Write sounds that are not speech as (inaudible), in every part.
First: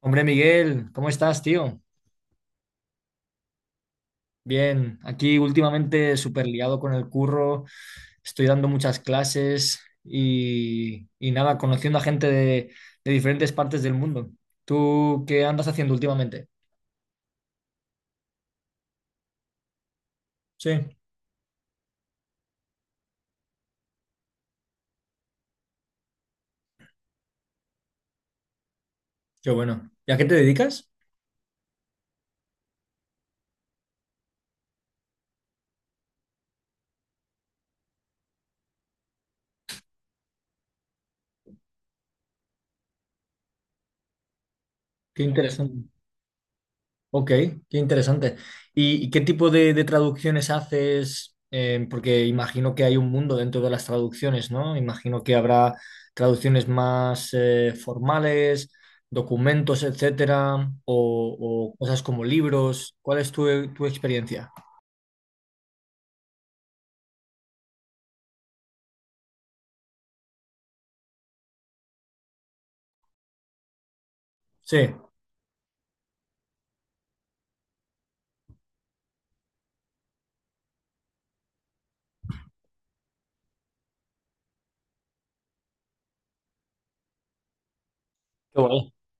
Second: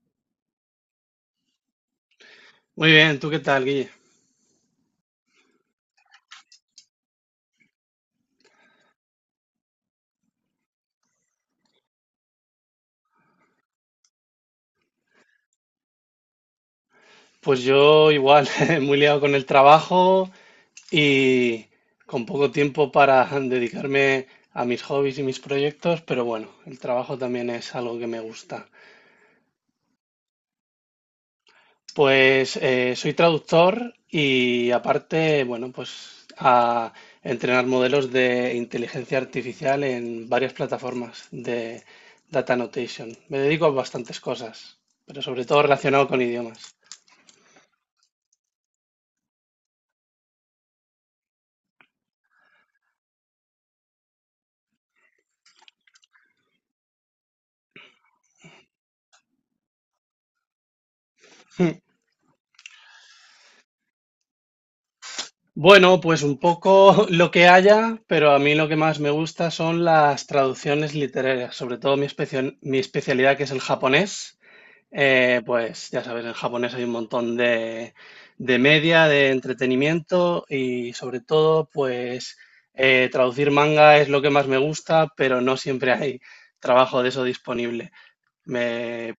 Hombre, Miguel, ¿cómo estás, tío? Muy bien, ¿tú qué tal, Guille? Bien, aquí últimamente súper liado con el curro, estoy dando muchas clases y nada, conociendo a gente de diferentes partes del mundo. ¿Tú qué andas haciendo últimamente? Pues yo igual, (laughs) muy liado con el trabajo Sí, y con poco tiempo para (laughs) dedicarme a mis hobbies y mis proyectos, pero bueno, el trabajo también es algo que me gusta. qué bueno. ¿Y a qué te dedicas? Pues soy traductor y aparte, bueno, pues a entrenar modelos de inteligencia artificial en varias plataformas de data annotation. Me dedico a bastantes cosas, pero Qué sobre todo interesante. relacionado con idiomas. Ok, qué interesante. ¿Y qué tipo de traducciones haces? Porque imagino que hay un mundo dentro de las traducciones, ¿no? Imagino que habrá traducciones más formales, documentos, etcétera, o (laughs) cosas como libros. ¿Cuál es tu experiencia? Bueno, pues un poco (laughs) lo que haya, pero a mí lo que más me gusta son las traducciones literarias, sobre todo mi especialidad que es el japonés. Sí, qué Pues ya sabes, en japonés hay un montón de media, de entretenimiento y sobre todo, pues traducir manga es lo que más me gusta, pero no siempre hay trabajo de eso disponible. guay. Me-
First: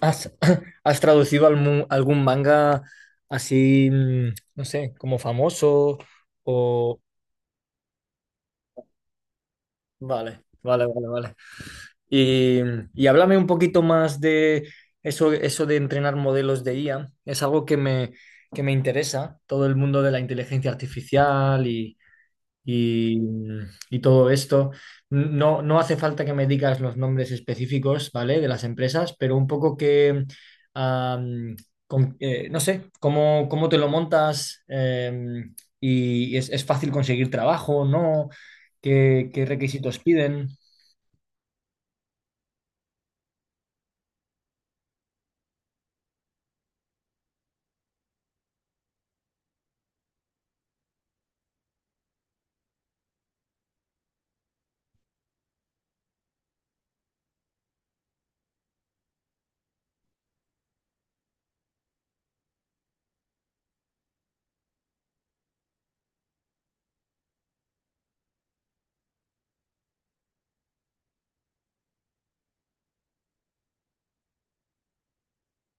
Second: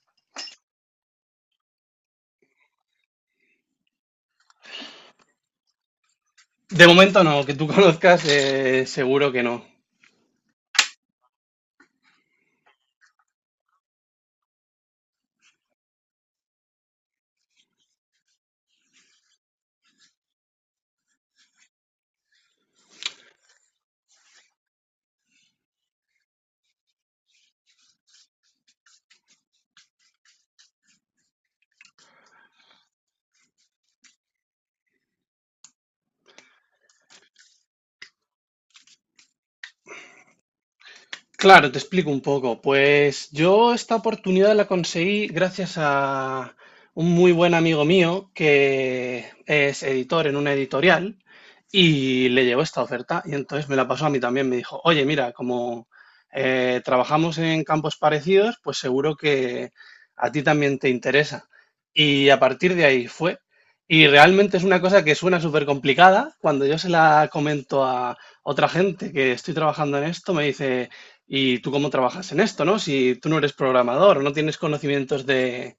¿Has, (laughs) ¿has traducido algún manga así, no sé, como famoso? de O... momento no, que tú (laughs) conozcas, seguro que no. Vale, vale, vale, vale. Y, y háblame un poquito más de eso, eso de entrenar modelos de IA. Es algo que me interesa, todo el mundo de la inteligencia artificial y- y todo esto. No hace falta que me digas los nombres específicos, ¿vale? De las empresas, pero un poco que, am, no sé, cómo te lo montas y es fácil conseguir trabajo, ¿no? ¿Qué requisitos piden? Claro, te explico un poco. Pues yo esta oportunidad la conseguí gracias a un muy buen amigo mío que es editor en una editorial y le llegó esta oferta y entonces me la pasó a mí también. Me dijo, oye, mira, como trabajamos en campos parecidos, pues seguro que a ti también te interesa. Y a partir de ahí fue. Y realmente es una cosa que suena súper complicada. Cuando yo se la comento a otra gente que estoy trabajando en esto, me dice... ¿Y tú cómo trabajas en esto, no? Si tú no eres programador, no tienes conocimientos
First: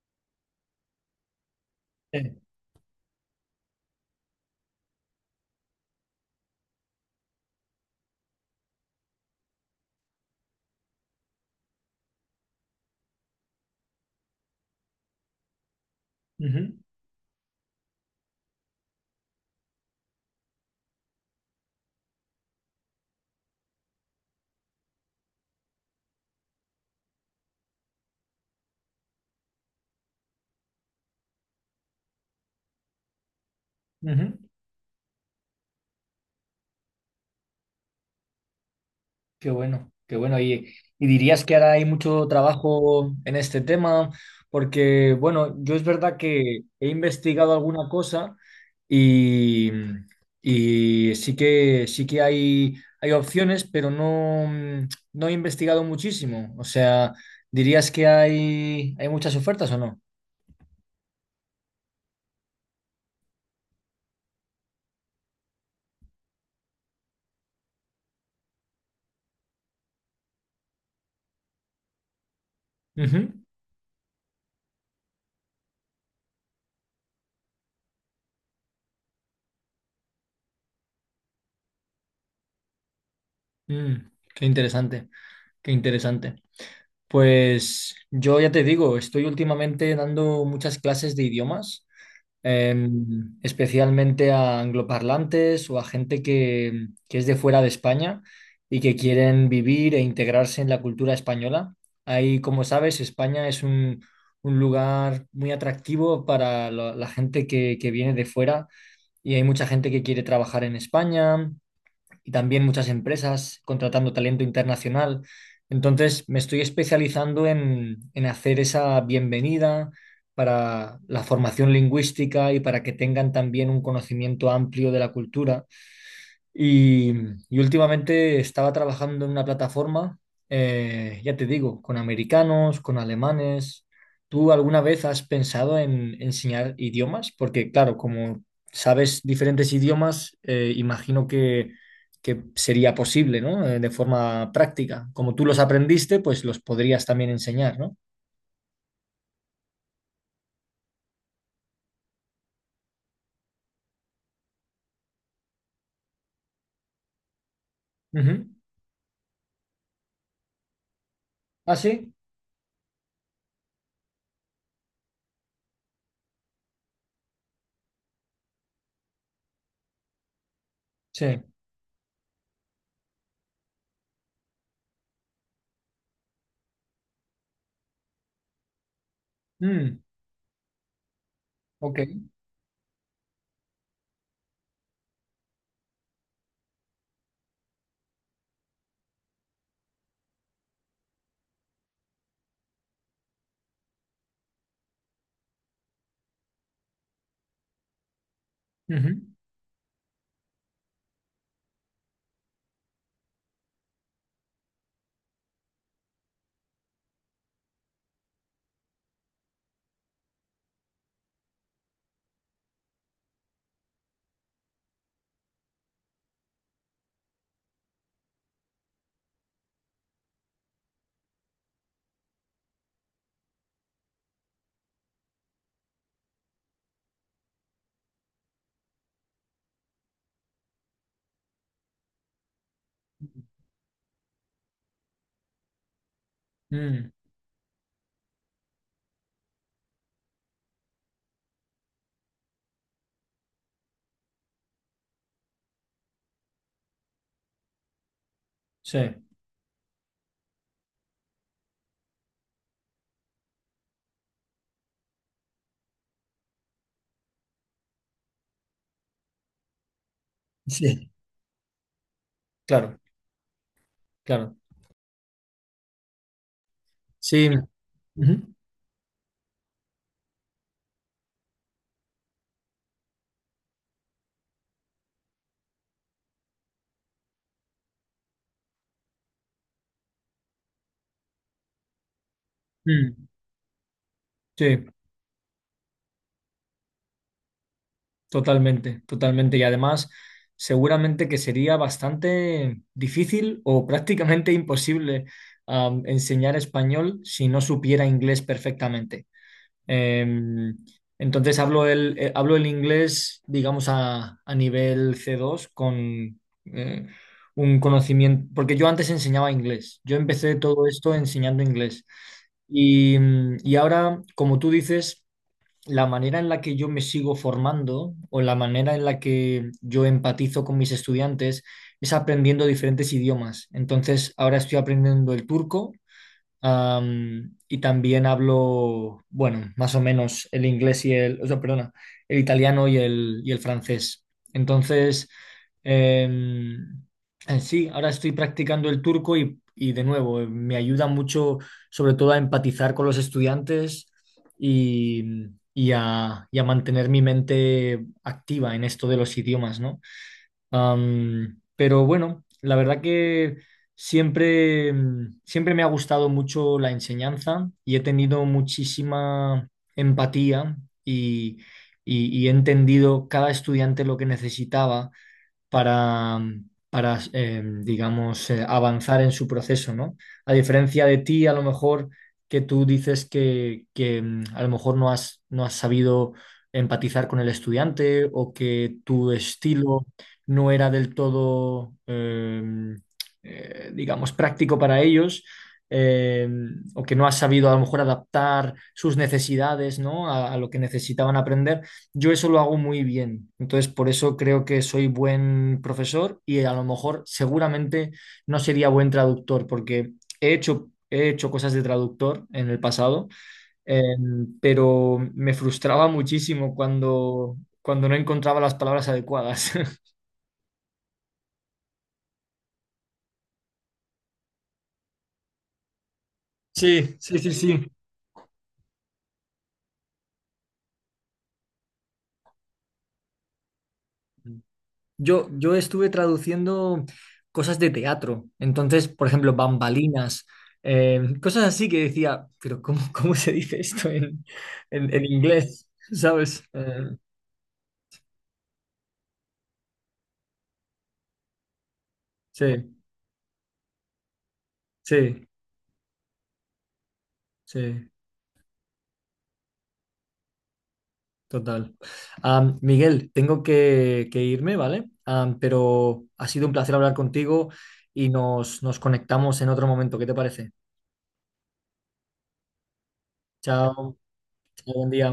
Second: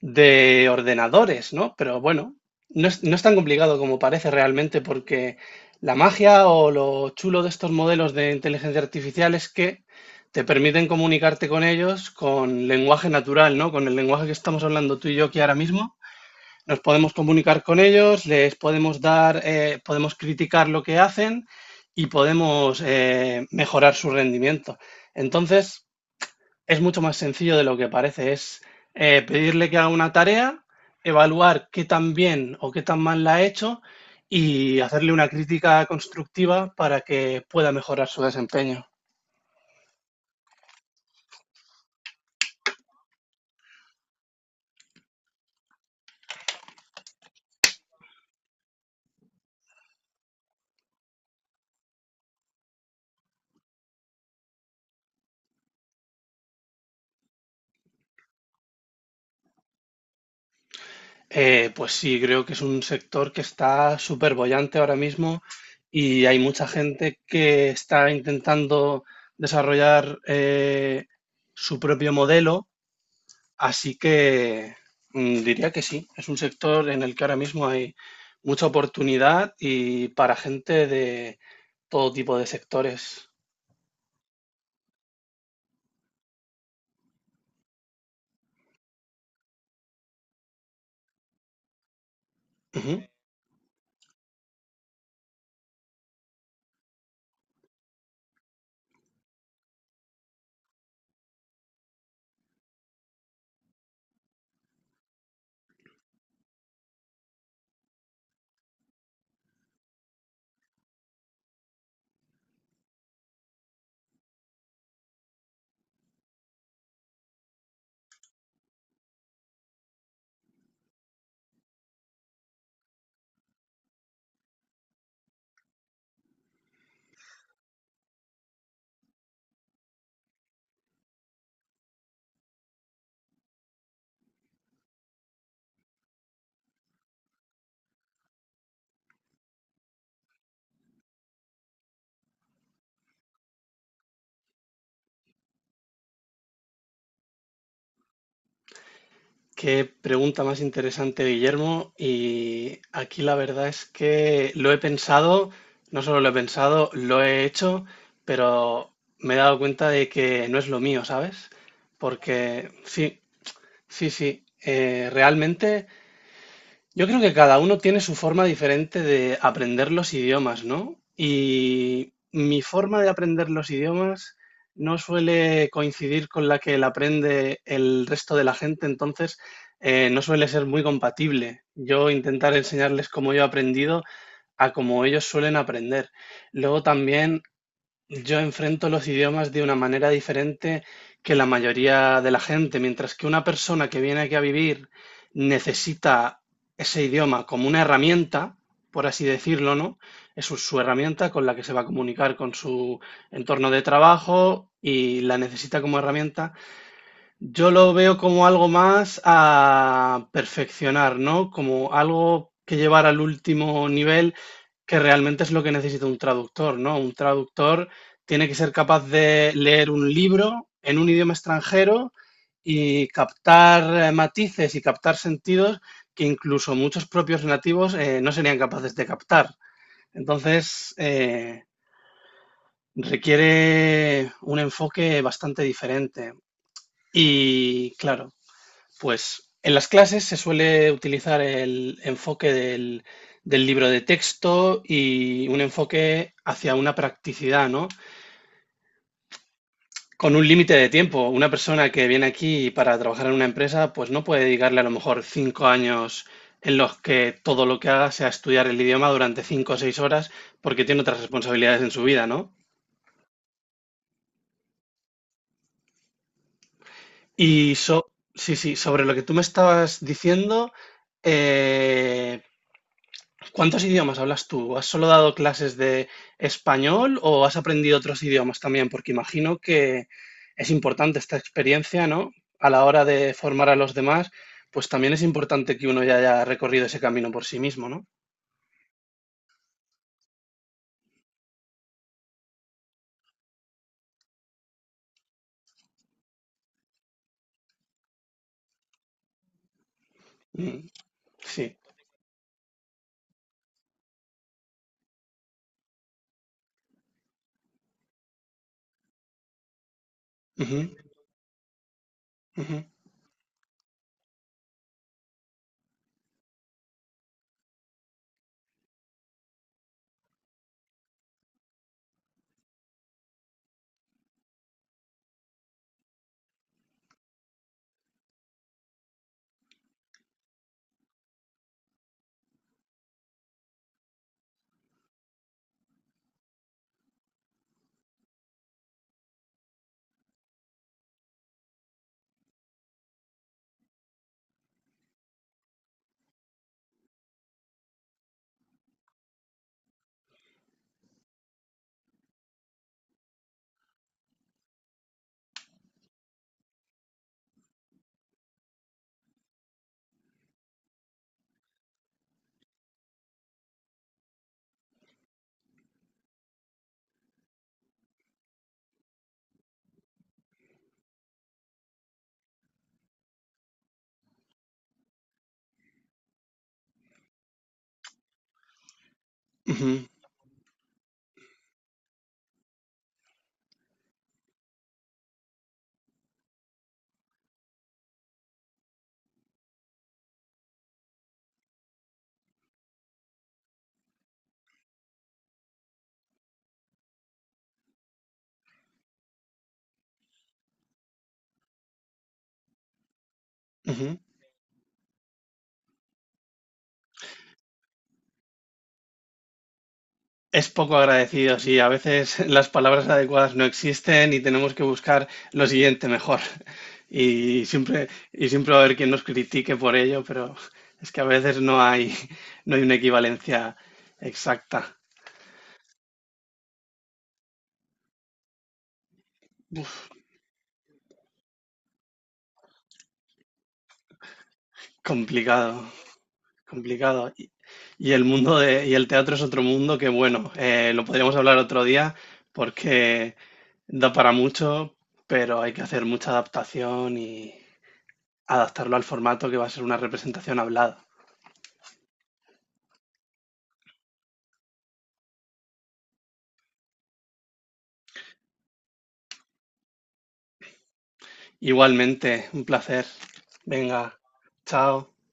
de ordenadores, ¿no? Pero bueno, Sí. No es tan complicado como parece realmente porque la magia o lo chulo de estos modelos de inteligencia artificial es que te permiten comunicarte con ellos con lenguaje natural, ¿no? Con el lenguaje que estamos hablando tú y yo aquí ahora mismo, Ujú, nos podemos comunicar con ellos, les podemos dar, podemos criticar lo que hacen y podemos mejorar su rendimiento. Entonces, es mucho más sencillo de lo que parece. Es pedirle que haga una tarea, evaluar qué tan bien o qué tan mal la ha hecho ujú. y hacerle una crítica constructiva para que pueda mejorar su desempeño. Qué bueno, qué bueno. Y dirías que ahora hay mucho trabajo en este tema, porque, bueno, yo es verdad que he investigado alguna cosa y, y sí que hay opciones, pero no, no he investigado muchísimo. O sea, ¿dirías que hay muchas ofertas o no? Pues sí, creo que es un sector que está súper bollante ahora mismo y hay mucha gente que está intentando desarrollar su propio modelo, Ujú. así que diría que sí, es un sector en el que ahora mismo hay mucha oportunidad y para gente de todo tipo de sectores. Mm, qué interesante, qué interesante. Pues yo ya te digo, estoy últimamente dando muchas clases de idiomas. Especialmente a angloparlantes o a gente que es de fuera de España y que quieren vivir e integrarse en la cultura española. Ahí, como sabes, España es un lugar muy atractivo para la gente que viene de fuera y hay mucha gente que quiere trabajar en España, y también muchas empresas contratando talento internacional. Entonces me estoy especializando en hacer esa bienvenida para la formación lingüística y para que tengan también un conocimiento amplio de la cultura y, y últimamente estaba trabajando en una plataforma, ya te digo, con americanos, con alemanes. ¿Tú alguna vez has pensado en enseñar idiomas? Porque claro, como sabes diferentes idiomas, imagino que sería posible, ¿no? De forma práctica. Como tú los aprendiste, pues los podrías también enseñar, ¿no? Qué pregunta más interesante, Guillermo. Y aquí la verdad es que lo he pensado, no solo lo he pensado, lo he hecho, Ujú. pero me he dado cuenta de que no es lo mío, ¿sabes? ¿Ah, sí? Porque sí, sí, sí. Realmente yo creo que cada uno tiene su forma diferente de aprender los idiomas, ¿no? Sí. Y mi forma de aprender los idiomas no suele coincidir con la que la aprende el resto de la gente, entonces Mm, no suele ser muy compatible. ok. Yo intentar enseñarles cómo yo he aprendido a cómo ellos suelen aprender. Luego también yo enfrento los idiomas de una manera diferente que la mayoría de la gente. Mientras que una persona que viene aquí a vivir necesita ese idioma como una herramienta, por Ujú. así decirlo, ¿no? Es su herramienta con la que se va a comunicar con su entorno de trabajo y la necesita como herramienta. Yo lo veo como algo más a perfeccionar, ¿no? Como algo que llevar al último nivel, que realmente es lo que necesita un traductor, ¿no? Un traductor tiene que ser capaz de leer un libro en un idioma extranjero y captar matices y captar sentidos que incluso muchos propios nativos no serían capaces de captar. Entonces, requiere un enfoque bastante diferente. Mm, Y claro, pues en las clases se suele utilizar el enfoque del libro de texto y un enfoque hacia una practicidad, ¿no? sí. Con un límite de tiempo. Una persona que viene aquí para trabajar en una empresa, pues no puede dedicarle a lo mejor 5 años en los que todo lo que haga sea estudiar el idioma durante 5 o 6 horas, porque tiene Sí. otras responsabilidades en su vida, ¿no? Claro, claro. Sí. Y Ujú. sí, sí, sobre lo que tú me estabas diciendo, eh, ¿cuántos idiomas hablas tú? ¿Has solo dado clases de español o has aprendido otros idiomas también? Porque imagino que es importante esta experiencia, ¿no? A la hora Mm. de formar a los demás, Sí, pues también es importante que uno ya haya recorrido ese camino por sí mismo, ¿no? totalmente, totalmente. Y además, seguramente que sería bastante difícil o prácticamente (laughs) imposible enseñar español si no supiera inglés perfectamente. Em, Mm, entonces sí. Hablo el inglés, digamos, a nivel C2 con eh, un conocimiento, porque yo antes enseñaba inglés. Yo empecé todo Ujú, esto enseñando inglés. ujú, Y, y ahora, como tú dices, la manera en la que yo me sigo formando o la manera en la que yo empatizo con mis estudiantes es aprendiendo diferentes idiomas. Entonces, ahora estoy aprendiendo el turco. Am, y también hablo, bueno, más o menos el inglés y el, o sea, perdona, el italiano y el francés. Entonces, em, sí, ahora estoy practicando el turco y de nuevo, me ayuda mucho sobre todo a empatizar con los estudiantes y, y a mantener mi mente activa en esto de los idiomas, ¿no? Am, pero bueno, la verdad que siempre, siempre me ha gustado mucho la enseñanza y he tenido muchísima empatía y, y he entendido cada estudiante lo que necesitaba para, para digamos, avanzar en su proceso, ¿no? A diferencia de ti, a lo mejor que tú dices que, a lo mejor no has, no has sabido empatizar con el estudiante o que tu ujú, estilo no era del todo, digamos, práctico para ellos. eh, o que no has sabido a lo mejor adaptar sus necesidades, ¿no? A lo que necesitaban aprender. Yo eso lo hago muy bien. Entonces, por eso creo que soy buen profesor y a lo mejor seguramente no sería buen traductor, porque he hecho cosas de traductor en el pasado, eh, ujú. pero me frustraba muchísimo cuando no encontraba las palabras adecuadas. (laughs) Es poco agradecido, sí. A veces (laughs) las palabras adecuadas no existen y tenemos que buscar lo siguiente mejor. Sí, sí, sí, sí. Y siempre va a haber quien nos critique por ello, pero es que a veces no hay, no hay una equivalencia exacta. Yo estuve traduciendo cosas de teatro, entonces, por ejemplo, bambalinas, cosas así que decía, pero ¿cómo se dice esto en, en inglés? Complicado, ¿Sabes? Complicado. Y el mundo de, y el teatro es otro mundo que, bueno, lo podríamos hablar otro día Sí, porque da para mucho, sí, pero hay que hacer mucha adaptación y sí, adaptarlo al formato que va a ser una representación hablada. total. Am, Miguel, tengo que irme, ¿vale? Am, pero ha sido un placer hablar contigo y nos conectamos en otro momento. ¿Qué te parece? Igualmente, un placer. Chao, Venga, chao, buen chao. día.